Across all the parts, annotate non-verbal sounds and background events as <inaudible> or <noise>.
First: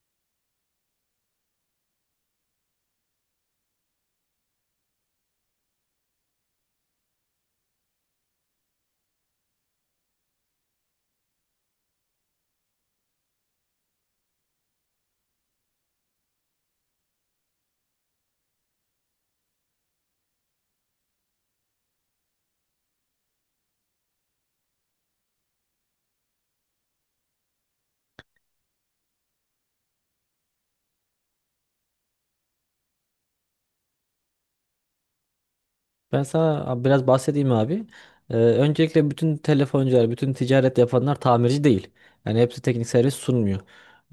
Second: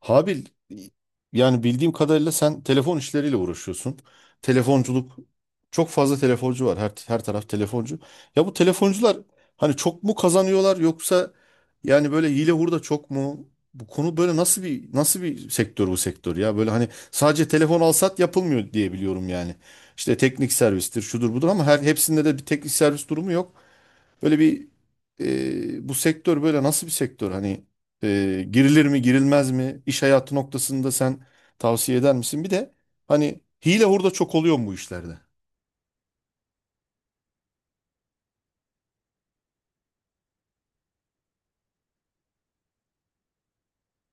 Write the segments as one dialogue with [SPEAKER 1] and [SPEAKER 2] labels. [SPEAKER 1] Habil, yani bildiğim kadarıyla sen telefon işleriyle uğraşıyorsun. Telefonculuk, çok fazla telefoncu var. Her taraf telefoncu. Ya bu telefoncular hani çok mu kazanıyorlar yoksa yani böyle hile hurda çok mu? Bu konu böyle nasıl bir sektör bu sektör ya? Böyle hani sadece telefon alsat yapılmıyor diye biliyorum yani. İşte teknik servistir, şudur budur ama her hepsinde de bir teknik servis durumu yok. Böyle bir bu sektör böyle nasıl bir sektör? Hani girilir mi girilmez mi? İş hayatı noktasında sen tavsiye eder misin? Bir de hani hile hurda çok oluyor mu bu işlerde?
[SPEAKER 2] Ben sana biraz bahsedeyim abi. Öncelikle bütün telefoncular, bütün ticaret yapanlar tamirci değil. Yani hepsi teknik servis sunmuyor.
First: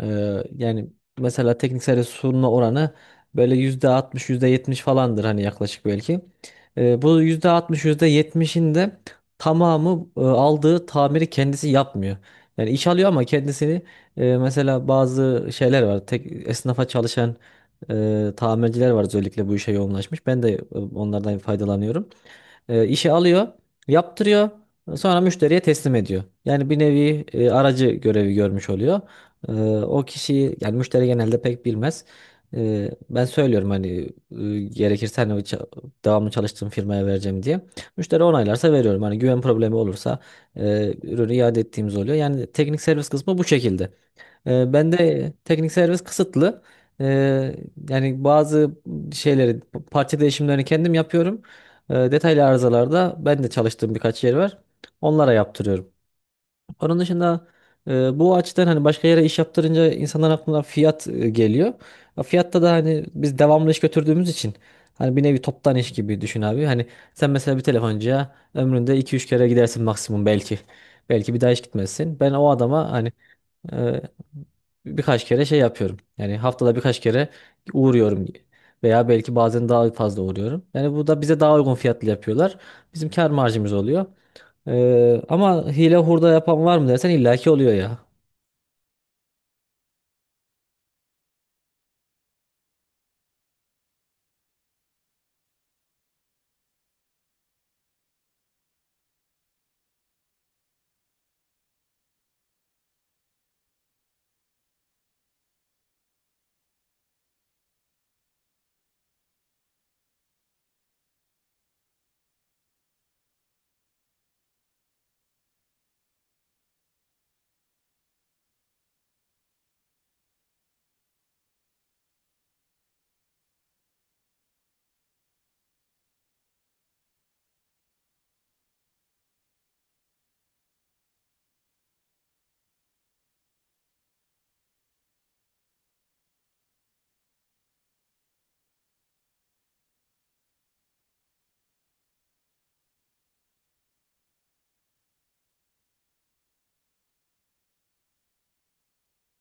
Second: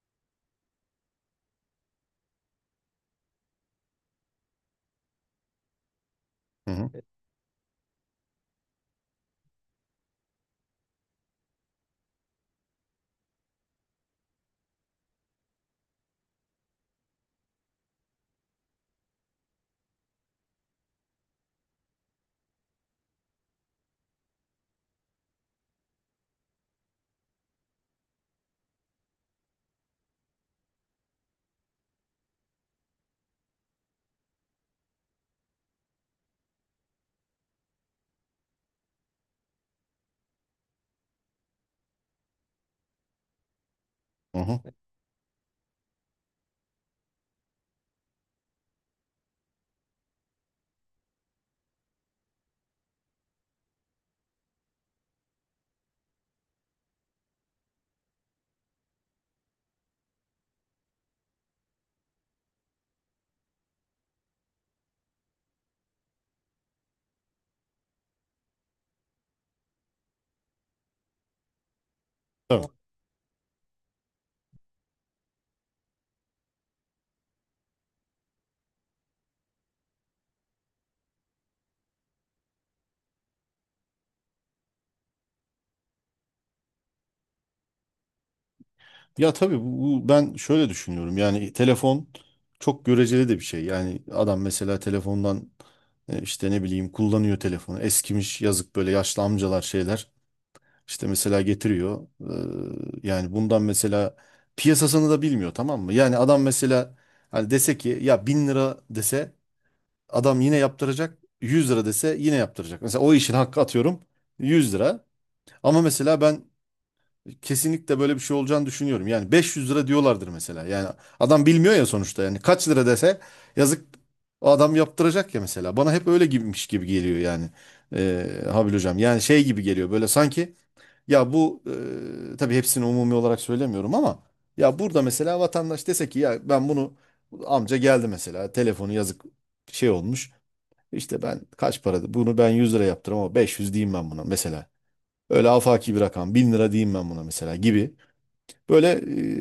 [SPEAKER 2] Yani mesela teknik servis sunma oranı böyle %60, %70 falandır hani yaklaşık belki.
[SPEAKER 1] Hı hı.
[SPEAKER 2] Bu %60, %70'in de tamamı aldığı tamiri kendisi yapmıyor. Yani iş alıyor ama kendisini mesela bazı şeyler var. Esnafa çalışan tamirciler var, özellikle bu işe yoğunlaşmış. Ben de onlardan faydalanıyorum, işi alıyor, yaptırıyor, sonra müşteriye teslim ediyor. Yani bir nevi aracı görevi görmüş oluyor. E, o kişiyi yani müşteri genelde pek bilmez. Ben söylüyorum hani gerekirse hani devamlı çalıştığım firmaya vereceğim diye. Müşteri onaylarsa veriyorum. Hani güven problemi olursa ürünü iade ettiğimiz oluyor. Yani teknik servis kısmı bu şekilde.
[SPEAKER 1] Hı hı.
[SPEAKER 2] Ben de teknik servis kısıtlı. Ee, yani bazı şeyleri, parça değişimlerini kendim yapıyorum. Detaylı arızalarda ben de çalıştığım birkaç yer var. Onlara yaptırıyorum. Onun dışında bu açıdan hani başka yere iş yaptırınca insanların aklına fiyat geliyor. Ya fiyatta da hani biz devamlı iş götürdüğümüz için hani bir nevi toptan iş gibi düşün abi. Hani sen mesela bir telefoncuya ömründe iki üç kere gidersin maksimum belki. Belki bir daha hiç gitmezsin. Ben o
[SPEAKER 1] Tabii.
[SPEAKER 2] adama hani ee, birkaç kere şey yapıyorum. Yani haftada birkaç kere uğruyorum veya belki bazen daha fazla uğruyorum. Yani bu da bize daha uygun fiyatlı yapıyorlar. Bizim kar marjımız oluyor. Ama hile hurda yapan var mı dersen illaki oluyor ya.
[SPEAKER 1] Ya tabii ben şöyle düşünüyorum. Yani telefon çok göreceli de bir şey. Yani adam mesela telefondan işte ne bileyim kullanıyor telefonu. Eskimiş yazık böyle yaşlı amcalar şeyler. İşte mesela getiriyor. Yani bundan mesela piyasasını da bilmiyor, tamam mı? Yani adam mesela hani dese ki ya bin lira dese adam yine yaptıracak. Yüz lira dese yine yaptıracak. Mesela o işin hakkı, atıyorum, 100 lira. Ama mesela ben kesinlikle böyle bir şey olacağını düşünüyorum. Yani 500 lira diyorlardır mesela. Yani adam bilmiyor ya sonuçta. Yani kaç lira dese yazık o adam yaptıracak ya mesela. Bana hep öyle gibiymiş gibi geliyor yani. Habil hocam. Yani şey gibi geliyor böyle, sanki ya bu tabii hepsini umumi olarak söylemiyorum ama ya burada mesela vatandaş dese ki ya ben bunu, amca geldi mesela telefonu yazık şey olmuş. İşte ben kaç paradı bunu, ben 100 lira yaptırım ama 500 diyeyim ben buna mesela. Öyle afaki bir rakam, 1000 lira diyeyim ben buna mesela gibi. Böyle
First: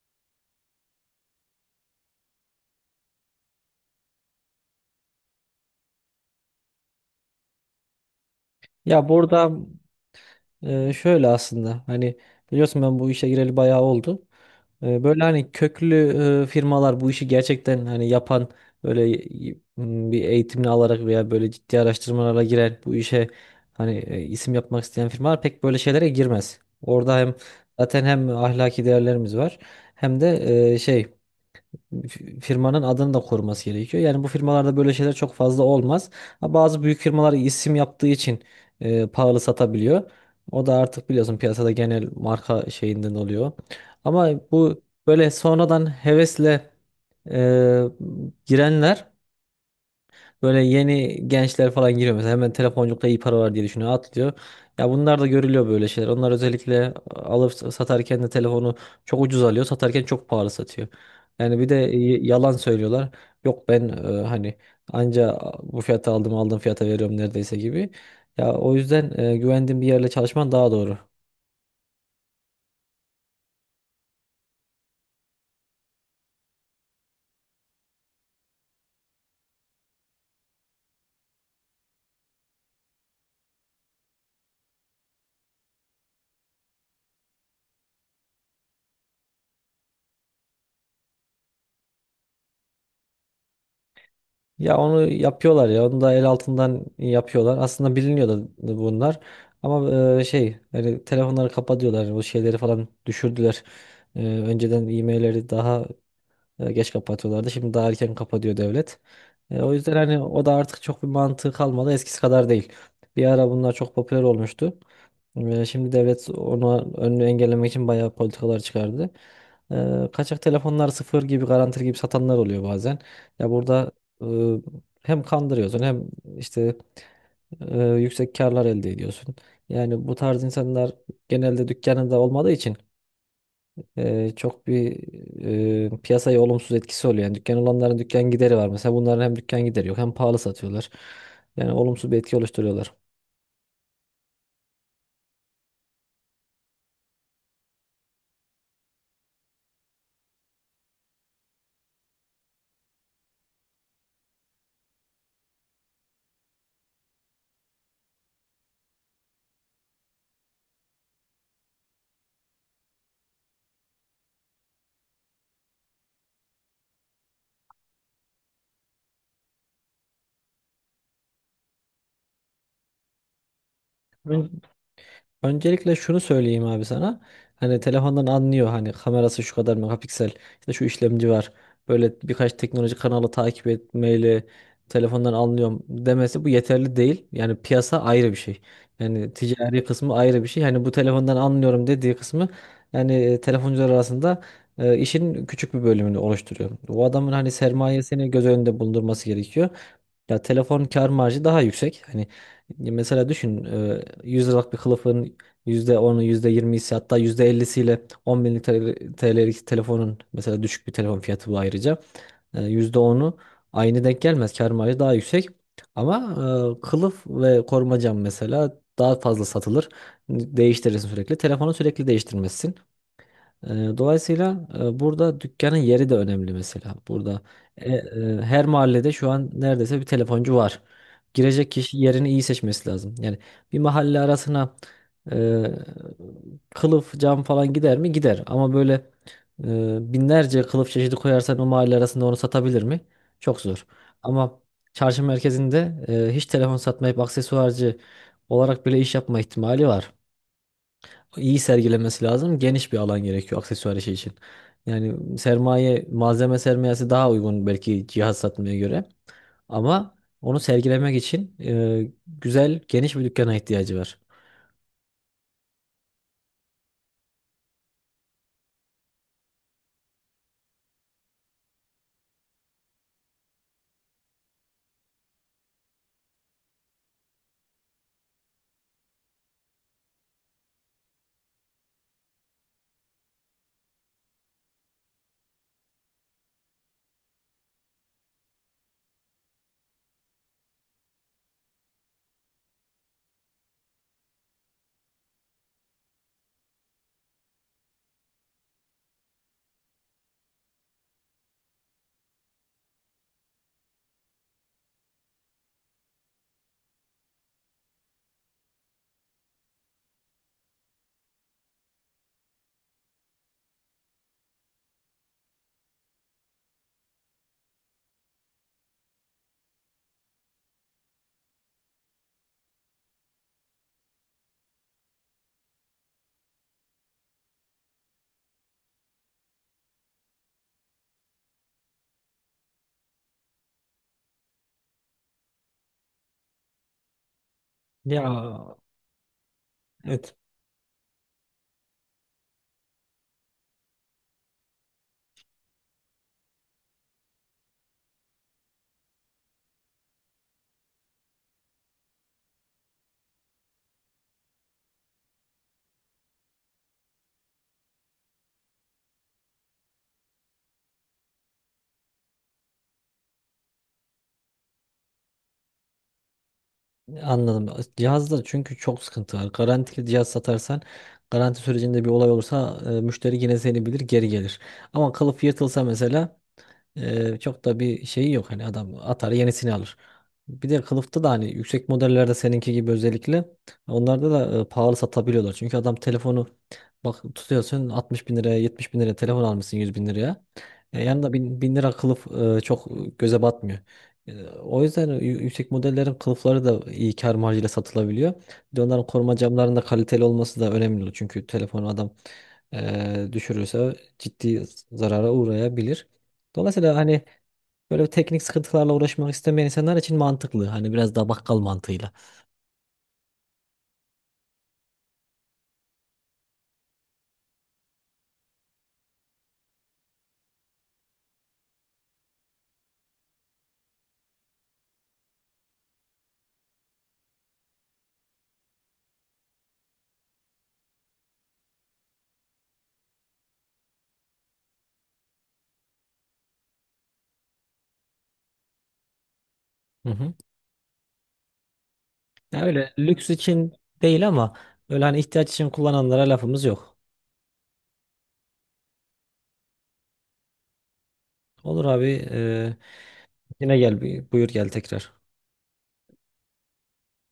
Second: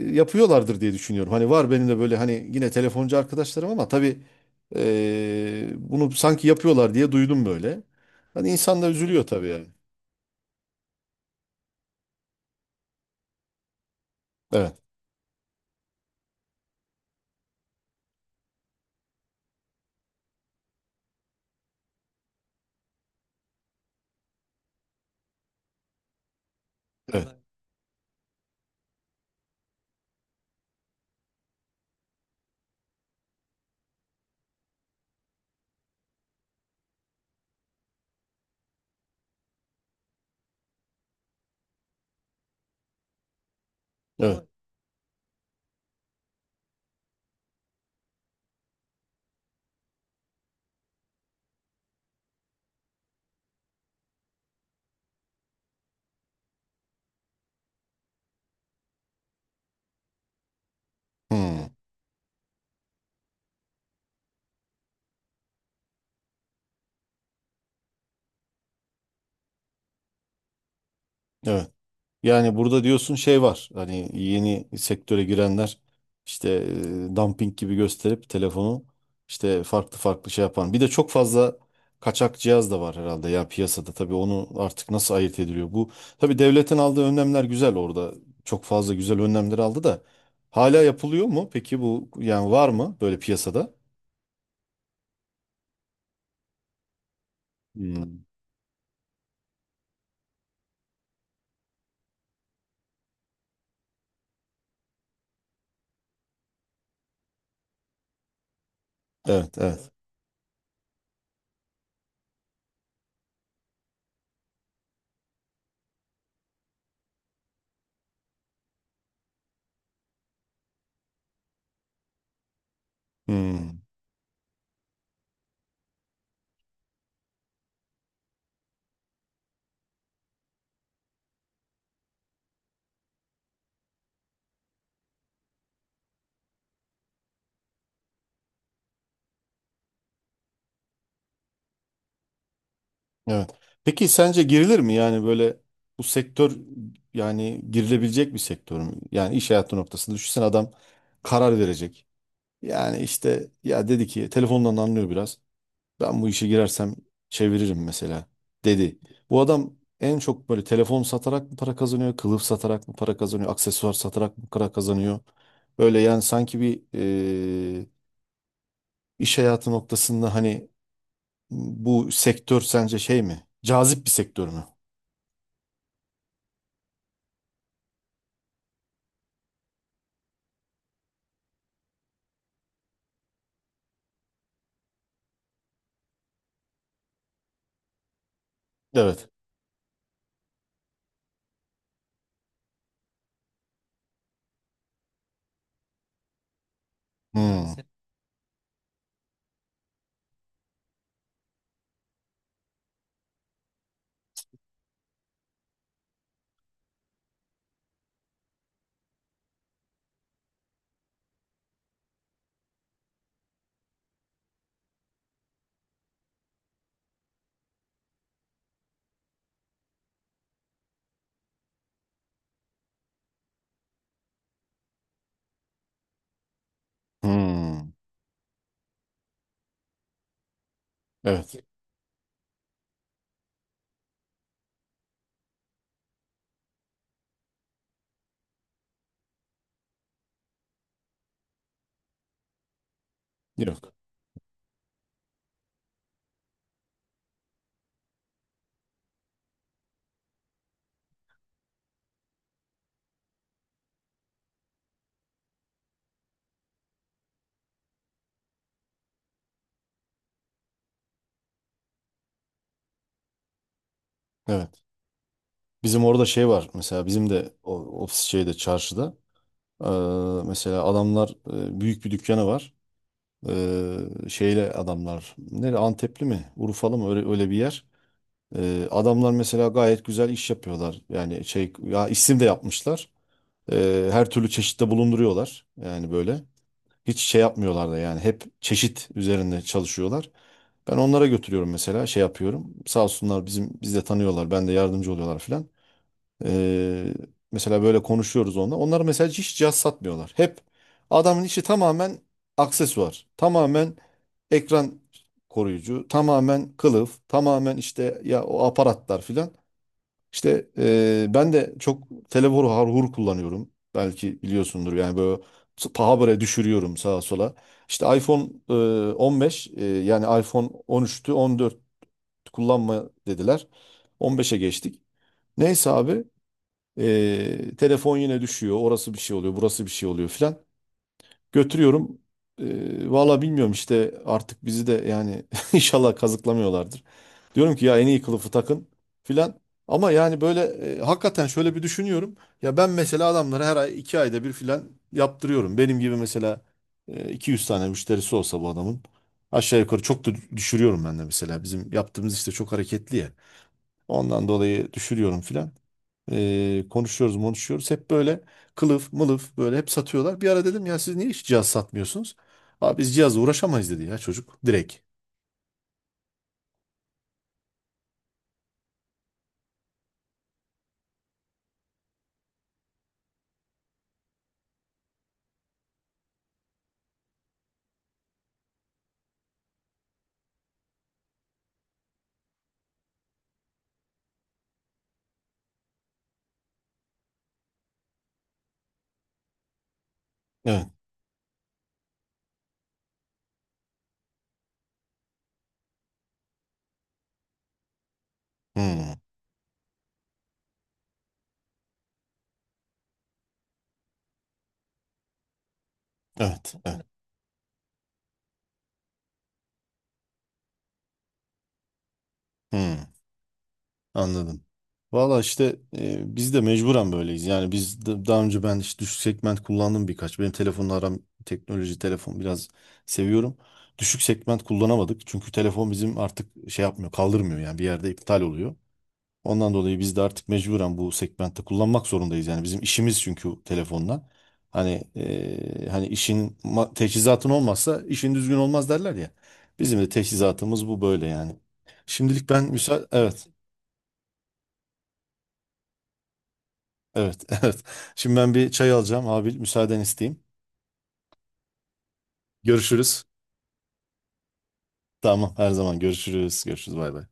[SPEAKER 1] yapıyorlardır diye düşünüyorum. Hani var benim de böyle hani yine telefoncu arkadaşlarım ama tabii bunu sanki yapıyorlar diye duydum böyle. Hani insan da
[SPEAKER 2] Ya
[SPEAKER 1] üzülüyor tabii
[SPEAKER 2] burada
[SPEAKER 1] yani.
[SPEAKER 2] şöyle aslında hani biliyorsun, ben bu işe gireli bayağı oldu.
[SPEAKER 1] Evet,
[SPEAKER 2] Böyle hani köklü firmalar, bu işi gerçekten hani yapan, bir eğitimini alarak veya böyle ciddi araştırmalara giren, bu işe hani isim yapmak isteyen firmalar pek böyle şeylere girmez. Orada hem
[SPEAKER 1] evet,
[SPEAKER 2] zaten hem ahlaki değerlerimiz var hem de e, şey firmanın adını da koruması gerekiyor. Yani bu firmalarda böyle şeyler çok fazla olmaz. Ha, Bazı büyük firmalar isim yaptığı için pahalı satabiliyor. O da artık biliyorsun, piyasada genel marka şeyinden oluyor. Ama
[SPEAKER 1] evet.
[SPEAKER 2] bu böyle sonradan hevesle e, girenler, böyle yeni gençler falan giriyor mesela, hemen telefonculukta iyi para var diye düşünüyor, atlıyor. Ya bunlar da görülüyor böyle şeyler. Onlar özellikle alıp satarken de telefonu çok ucuz alıyor, satarken çok pahalı satıyor.
[SPEAKER 1] Hmm,
[SPEAKER 2] Yani bir
[SPEAKER 1] evet.
[SPEAKER 2] de yalan söylüyorlar. Yok, ben hani anca bu fiyata aldım, aldığım fiyata veriyorum neredeyse gibi. Ya o yüzden güvendiğin bir yerle çalışman daha doğru.
[SPEAKER 1] Evet. Yani burada diyorsun şey var. Hani yeni sektöre girenler işte dumping gibi gösterip telefonu işte farklı farklı şey yapan. Bir de çok fazla kaçak cihaz da var herhalde ya piyasada. Tabii onu artık nasıl ayırt ediliyor? Bu tabii devletin aldığı önlemler güzel orada. Çok fazla güzel önlemler aldı da hala yapılıyor mu? Peki bu yani var mı böyle piyasada?
[SPEAKER 2] Ya onu yapıyorlar ya. Onu da el altından yapıyorlar. Aslında
[SPEAKER 1] Hmm.
[SPEAKER 2] biliniyordu bunlar. Ama hani telefonları kapatıyorlar. O şeyleri falan düşürdüler. Önceden e-mailleri daha geç kapatıyorlardı. Şimdi daha erken kapatıyor devlet.
[SPEAKER 1] Evet,
[SPEAKER 2] O
[SPEAKER 1] evet.
[SPEAKER 2] yüzden hani o da artık çok bir mantığı kalmadı. Eskisi kadar değil. Bir ara bunlar çok popüler olmuştu. Şimdi devlet onu, önünü engellemek için bayağı politikalar çıkardı. Kaçak telefonlar sıfır gibi, garantili gibi satanlar oluyor bazen. Ya
[SPEAKER 1] Hmm.
[SPEAKER 2] burada e, hem kandırıyorsun hem işte yüksek karlar elde ediyorsun. Yani bu tarz insanlar genelde dükkanında olmadığı için çok bir piyasaya olumsuz etkisi oluyor. Yani dükkan olanların dükkan gideri var. Mesela bunların hem dükkan gideri yok hem pahalı satıyorlar. Yani olumsuz bir etki oluşturuyorlar.
[SPEAKER 1] Evet. Peki sence girilir mi yani böyle bu sektör, yani girilebilecek bir sektör mü? Yani iş hayatı noktasında düşünsene, adam karar verecek. Yani işte ya dedi ki telefondan anlıyor biraz. Ben bu işe girersem çeviririm mesela dedi. Bu adam en çok böyle telefon satarak mı para kazanıyor, kılıf satarak mı para kazanıyor, aksesuar satarak mı para kazanıyor? Böyle yani sanki bir e, iş hayatı noktasında hani bu sektör sence şey mi? Cazip bir sektör mü?
[SPEAKER 2] Öncelikle şunu söyleyeyim abi sana. Hani telefondan anlıyor, hani kamerası şu kadar megapiksel, işte şu işlemci var. Böyle birkaç teknoloji kanalı takip etmeyle telefondan anlıyorum demesi, bu yeterli değil. Yani piyasa ayrı bir şey.
[SPEAKER 1] Evet.
[SPEAKER 2] Yani ticari kısmı ayrı bir şey. Hani bu telefondan anlıyorum dediği kısmı yani telefoncular arasında işin küçük bir bölümünü oluşturuyor. O adamın hani
[SPEAKER 1] Hmm.
[SPEAKER 2] sermayesini göz önünde bulundurması gerekiyor. Ya telefon kar marjı daha yüksek. Hani mesela düşün, 100 liralık bir kılıfın yüzde onu, yüzde %20'si, hatta %50'siyle 10 bin TL'lik telefonun, mesela düşük bir telefon fiyatı bu ayrıca, yüzde onu aynı denk gelmez. Kar marjı daha yüksek. Ama kılıf ve koruma cam mesela daha fazla satılır. Değiştirirsin sürekli. Telefonu sürekli değiştirmezsin. Ee, Dolayısıyla burada dükkanın yeri de önemli mesela. Burada
[SPEAKER 1] Hmm.
[SPEAKER 2] her mahallede şu an neredeyse bir telefoncu var.
[SPEAKER 1] Evet.
[SPEAKER 2] Girecek kişi yerini iyi seçmesi lazım. Yani bir mahalle arasına e, kılıf, cam falan gider mi? Gider. Ama böyle binlerce kılıf çeşidi koyarsan, o mahalle arasında onu satabilir mi? Çok zor.
[SPEAKER 1] Yok.
[SPEAKER 2] Ama çarşı merkezinde hiç telefon satmayıp aksesuarcı olarak bile iş yapma ihtimali var, iyi sergilemesi lazım. Geniş bir alan gerekiyor aksesuar işi için. Yani sermaye, malzeme sermayesi daha uygun belki cihaz satmaya göre. Ama onu sergilemek için güzel, geniş bir dükkana ihtiyacı var.
[SPEAKER 1] Evet. Bizim orada şey var. Mesela bizim de o, ofis şeyde, çarşıda. Mesela adamlar büyük bir dükkanı var. Şeyle adamlar. Nere, Antepli mi? Urfalı mı? Öyle, öyle bir yer. Adamlar mesela gayet güzel iş yapıyorlar. Yani şey ya, isim de yapmışlar. Her türlü çeşitte bulunduruyorlar. Yani böyle. Hiç şey yapmıyorlar da yani hep çeşit üzerinde çalışıyorlar. Ben onlara götürüyorum mesela, şey yapıyorum. Sağ olsunlar biz de tanıyorlar. Ben de yardımcı oluyorlar filan. Ee, Mesela böyle konuşuyoruz onunla. Onlar mesela hiç cihaz satmıyorlar. Hep adamın işi tamamen aksesuar. Tamamen ekran koruyucu, tamamen kılıf, tamamen işte ya o aparatlar filan. İşte ben de çok telefonu harhur kullanıyorum. Belki biliyorsundur yani böyle paha böyle düşürüyorum sağa sola. İşte iPhone eee, 15 yani iPhone 13'tü, 14 kullanma dediler. 15'e geçtik. Neyse abi telefon yine düşüyor. Orası bir şey oluyor, burası bir şey oluyor filan. Götürüyorum. Valla bilmiyorum işte artık bizi de yani <laughs> inşallah kazıklamıyorlardır. Diyorum ki ya en iyi
[SPEAKER 2] Ya,
[SPEAKER 1] kılıfı takın filan. Ama
[SPEAKER 2] evet.
[SPEAKER 1] yani böyle hakikaten şöyle bir düşünüyorum. Ya ben mesela adamlara her ay, iki ayda bir filan yaptırıyorum. Benim gibi mesela 200 tane müşterisi olsa bu adamın aşağı yukarı, çok da düşürüyorum ben de mesela. Bizim yaptığımız işte çok hareketli ya. Ondan dolayı düşürüyorum filan. Konuşuyoruz, konuşuyoruz. Hep böyle kılıf mılıf böyle hep satıyorlar. Bir ara dedim ya, siz niye hiç cihaz satmıyorsunuz? Abi biz cihazla uğraşamayız dedi ya çocuk, direkt.
[SPEAKER 2] Anladım. Cihazda çünkü çok sıkıntı var. Garantili cihaz satarsan, garanti sürecinde bir olay olursa müşteri yine seni bilir, geri gelir. Ama kılıf yırtılsa mesela, çok da bir şeyi yok, hani adam atar, yenisini alır. Bir de kılıfta da hani yüksek modellerde, seninki gibi özellikle, onlarda da pahalı satabiliyorlar. Çünkü adam telefonu, bak, tutuyorsun 60 bin liraya, 70 bin liraya telefon almışsın, 100 bin liraya.
[SPEAKER 1] Evet.
[SPEAKER 2] Yanında bin lira kılıf çok göze batmıyor. O yüzden yüksek modellerin kılıfları da iyi kar marjıyla satılabiliyor. Bir de onların
[SPEAKER 1] Hmm.
[SPEAKER 2] koruma camlarının da kaliteli olması da önemli. Çünkü telefonu adam düşürürse ciddi zarara uğrayabilir.
[SPEAKER 1] Evet.
[SPEAKER 2] Dolayısıyla
[SPEAKER 1] Evet.
[SPEAKER 2] hani böyle bir teknik sıkıntılarla uğraşmak istemeyen insanlar için mantıklı. Hani biraz daha bakkal mantığıyla.
[SPEAKER 1] Hmm. Anladım. Valla işte biz de mecburen böyleyiz. Yani daha önce ben işte düşük segment kullandım birkaç. Benim telefonla aram, teknoloji, telefon biraz seviyorum. Düşük segment kullanamadık. Çünkü telefon bizim artık şey yapmıyor, kaldırmıyor, yani bir yerde iptal oluyor. Ondan dolayı biz de artık mecburen bu segmentte kullanmak zorundayız. Yani bizim işimiz çünkü telefonla. Hani işin teçhizatın olmazsa işin düzgün olmaz derler ya. Bizim de
[SPEAKER 2] Hı hı.
[SPEAKER 1] teçhizatımız bu, böyle yani. Şimdilik
[SPEAKER 2] Ya
[SPEAKER 1] ben
[SPEAKER 2] öyle lüks
[SPEAKER 1] evet,
[SPEAKER 2] için değil ama öyle hani ihtiyaç için kullananlara lafımız yok.
[SPEAKER 1] evet, <laughs> evet. Şimdi ben bir çay alacağım abi, müsaaden isteyeyim.
[SPEAKER 2] Olur abi.
[SPEAKER 1] Görüşürüz.
[SPEAKER 2] Yine gel, buyur, gel tekrar.
[SPEAKER 1] Tamam, her zaman görüşürüz. Görüşürüz, bay bay.